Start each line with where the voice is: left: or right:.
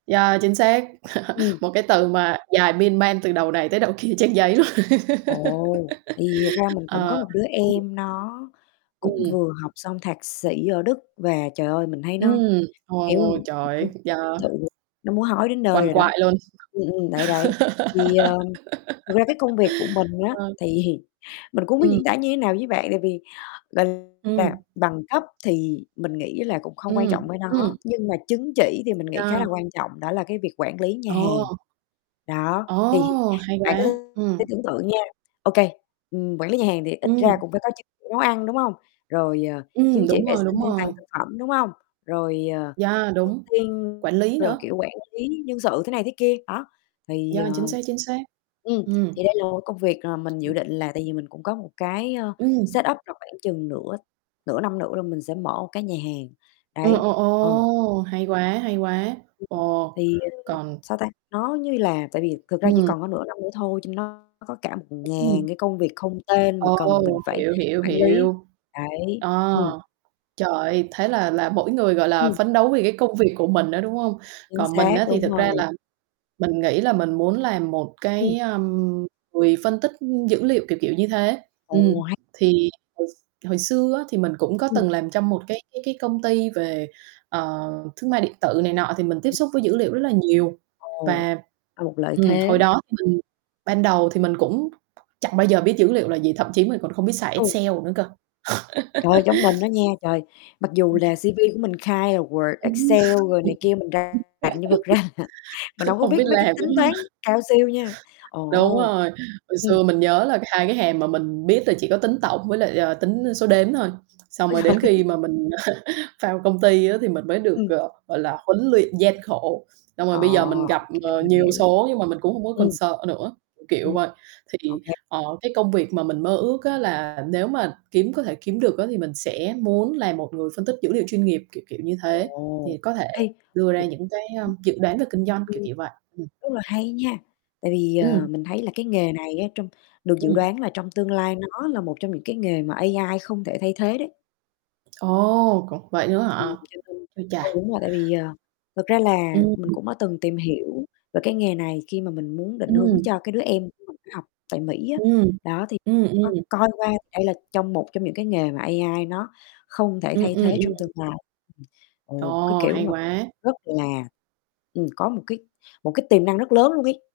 right: Yeah, chính xác,
left: Ừm.
right: một cái từ mà dài miên man từ đầu này tới đầu kia trang giấy luôn.
left: Ồ, tại vì thật ra mình cũng có
right: Ờ.
left: một đứa
right: Ừm.
left: em, nó cũng
right: Ừm.
left: vừa học xong thạc sĩ ở Đức, và trời ơi, mình thấy nó,
right: Ừm,
left: kiểu,
right: ôi, trời ơi, yeah.
left: [unintelligible] nó muốn hói đến nơi
right: Quằn
left: rồi đó.
right: quại luôn.
left: Ừm, ừm, đấy, đấy, thì, ờm, thật ra cái công việc của mình á
right: Ờ.
left: thì mình cũng hông biết
right: Ừm.
left: diễn tả như thế nào với bạn, tại vì, gọi là,
right: Ừm.
left: bằng cấp thì mình nghĩ là cũng không quan
right: Ừm,
left: trọng với
right: ừm.
left: nó, nhưng mà chứng chỉ thì mình nghĩ khá là
right: Yeah.
left: quan trọng, đó là cái việc quản lý nhà hàng.
right: Ờ.
left: Đó, thì
right: Ồ, hay
left: bạn cứ
right: quá. Ừm.
left: tưởng tượng nha, ô kê, ừm, quản lý nhà hàng thì ít ra
right: Ừm.
left: cũng phải có chứng chỉ nấu ăn, đúng hông? Rồi, ờ, chứng
right: Ừm,
left: chỉ
right: đúng
left: vệ
right: rồi,
left: sinh
right: đúng
left: an toàn
right: rồi.
left: thực phẩm, đúng hông? Rồi, ờ,
right: Yeah,
left: trước
right: đúng,
left: tiên
right: quản lý
left: rồi,
right: nữa.
left: kiểu, quản lý nhân sự thế này thế kia, đó, thì
right: Yeah, chính
left: ờm.
right: xác, chính xác.
left: Ừm,
right: Ừm.
left: thì đây là một cái công việc mà mình dự định là tại vì mình cũng có một cái, ờ,
right: Ừm.
left: setup là khoảng chừng nửa nửa năm nữa là mình sẽ mở một cái nhà hàng,
right: Ồ,
left: đấy.
right: ồ,
left: Ờ.
right: ồ, hay quá, hay quá,
left: Ừm. ừm.
right: ồ,
left: Thì, ờm,
right: còn
left: sao ta, nó như là tại vì thực ra chỉ
right: Ừm.
left: còn có nửa năm nữa thôi, cho nên nó có cả một
right: Ừm.
left: ngàn cái công việc không tên mà cần mình
right: Ồ,
left: phải
right: hiểu, hiểu,
left: quản lý,
right: hiểu.
left: đấy.
right: Ờ,
left: Ừm.
right: trời ơi, thế là là mỗi người, gọi là,
left: Ừm.
right: phấn đấu vì cái công việc của mình á, đúng hông?
left: Chính
right: Còn mình
left: xác,
right: á thì
left: đúng
right: thực ra
left: rồi.
right: là mình nghĩ là mình muốn làm một
left: Ừm.
right: cái, ờm, quỳ phân tích dữ liệu, kiểu kiểu như thế. Ừm,
left: Ồ, hay.
right: thì hồi x hồi xưa á, thì mình cũng có
left: Ừm.
right: từng làm trong một cái cái cái công ty về, ờ, thương mại điện tử này nọ, thì mình tiếp
left: Ừm.
right: xúc với dữ liệu rất là nhiều.
left: Ồ,
right: Và
left: là một lợi
right: ừm,
left: thế.
right: hồi đó thì mình ban đầu thì mình cũng chẳng bao giờ biết dữ liệu là gì, thậm chí mình còn không biết xài
left: Ừ.
right: Excel nữa cơ.
left: Trời ơi, giống mình đó nha, trời, mặc dù là
right: Ừm.
left: CV của mình khai là Word,
right: Ừm.
left: Excel rồi này kia, mình rành nhưng thật ra là mình hông có
right: Hông
left: biết
right: biết
left: mấy cái
right: làm, đúng
left: tính
right: hông?
left: toán cao siêu nha,
right: Đúng
left: ồ.
right: rồi, hồi
left: Ừm.
right: xưa mình nhớ là 2 cái hàm mà mình biết là chỉ có tính tổng với lại, ờ, tính số đếm thôi, xong
left: Ôi
right: rồi
left: trời.
right: đến khi mà mình vào công ty á, thì mình mới được,
left: Ừm.
right: ờ, gọi là, huấn luyện gian khổ. Xong rồi
left: Ờ,
right: bây giờ mình
left: ô
right: gặp,
left: kê,
right: ờ,
left: mình
right: nhiều
left: hiểu.
right: số nhưng mà mình cũng hông có còn
left: Ừm.
right: sợ nữa, kiểu, kiểu
left: Ừm.
right: vậy.
left: Ô
right: Thì,
left: kê.
right: ờ, cái công việc mà mình mơ ước á, là nếu mà kiếm có thể kiếm được á, thì mình sẽ muốn là một người phân tích dữ liệu chuyên nghiệp, kiểu, kiểu như thế,
left: Ồ,
right: thì có thể
left: hay,
right: đưa ra
left: cũng
right: những cái, ơ,
left: [unintelligible]
right: dự đoán về kinh doanh, kiểu,
left: Ừm.
right: kiểu vậy. Ừm.
left: Rất là hay nha, tại vì, ờ,
right: Ừm.
left: mình thấy là cái nghề này á, trong được dự
right: Ừm.
left: đoán là trong tương lai nó là một trong những cái nghề mà AI không thể thay thế đấy.
right: Ồ, có vậy nữa
left: Ừm,
right: hả?
left: cho nên
right: Ôi
left: ờ,
right: chà.
left: đúng rồi tại vì, ờ, thật ra là mình
right: Ừm.
left: cũng đã từng tìm hiểu về cái nghề này khi mà mình muốn định hướng
right: Ừm.
left: cho cái đứa em của mình nó học tại Mỹ á.
right: Ừm,
left: Đó, thì
right: ừm,
left: có
right: ừm.
left: coi qua thì đây là trong một trong những cái nghề mà AI nó không thể
right: Ừm,
left: thay
right: ừm,
left: thế trong
right: ừm.
left: tương lai, [unintelligible] ồ, cái
right: Ồ,
left: kiểu
right: hay
left: mà cực
right: quá!
left: rất là, ừm, có một cái một cái tiềm năng rất lớn luôn ấy.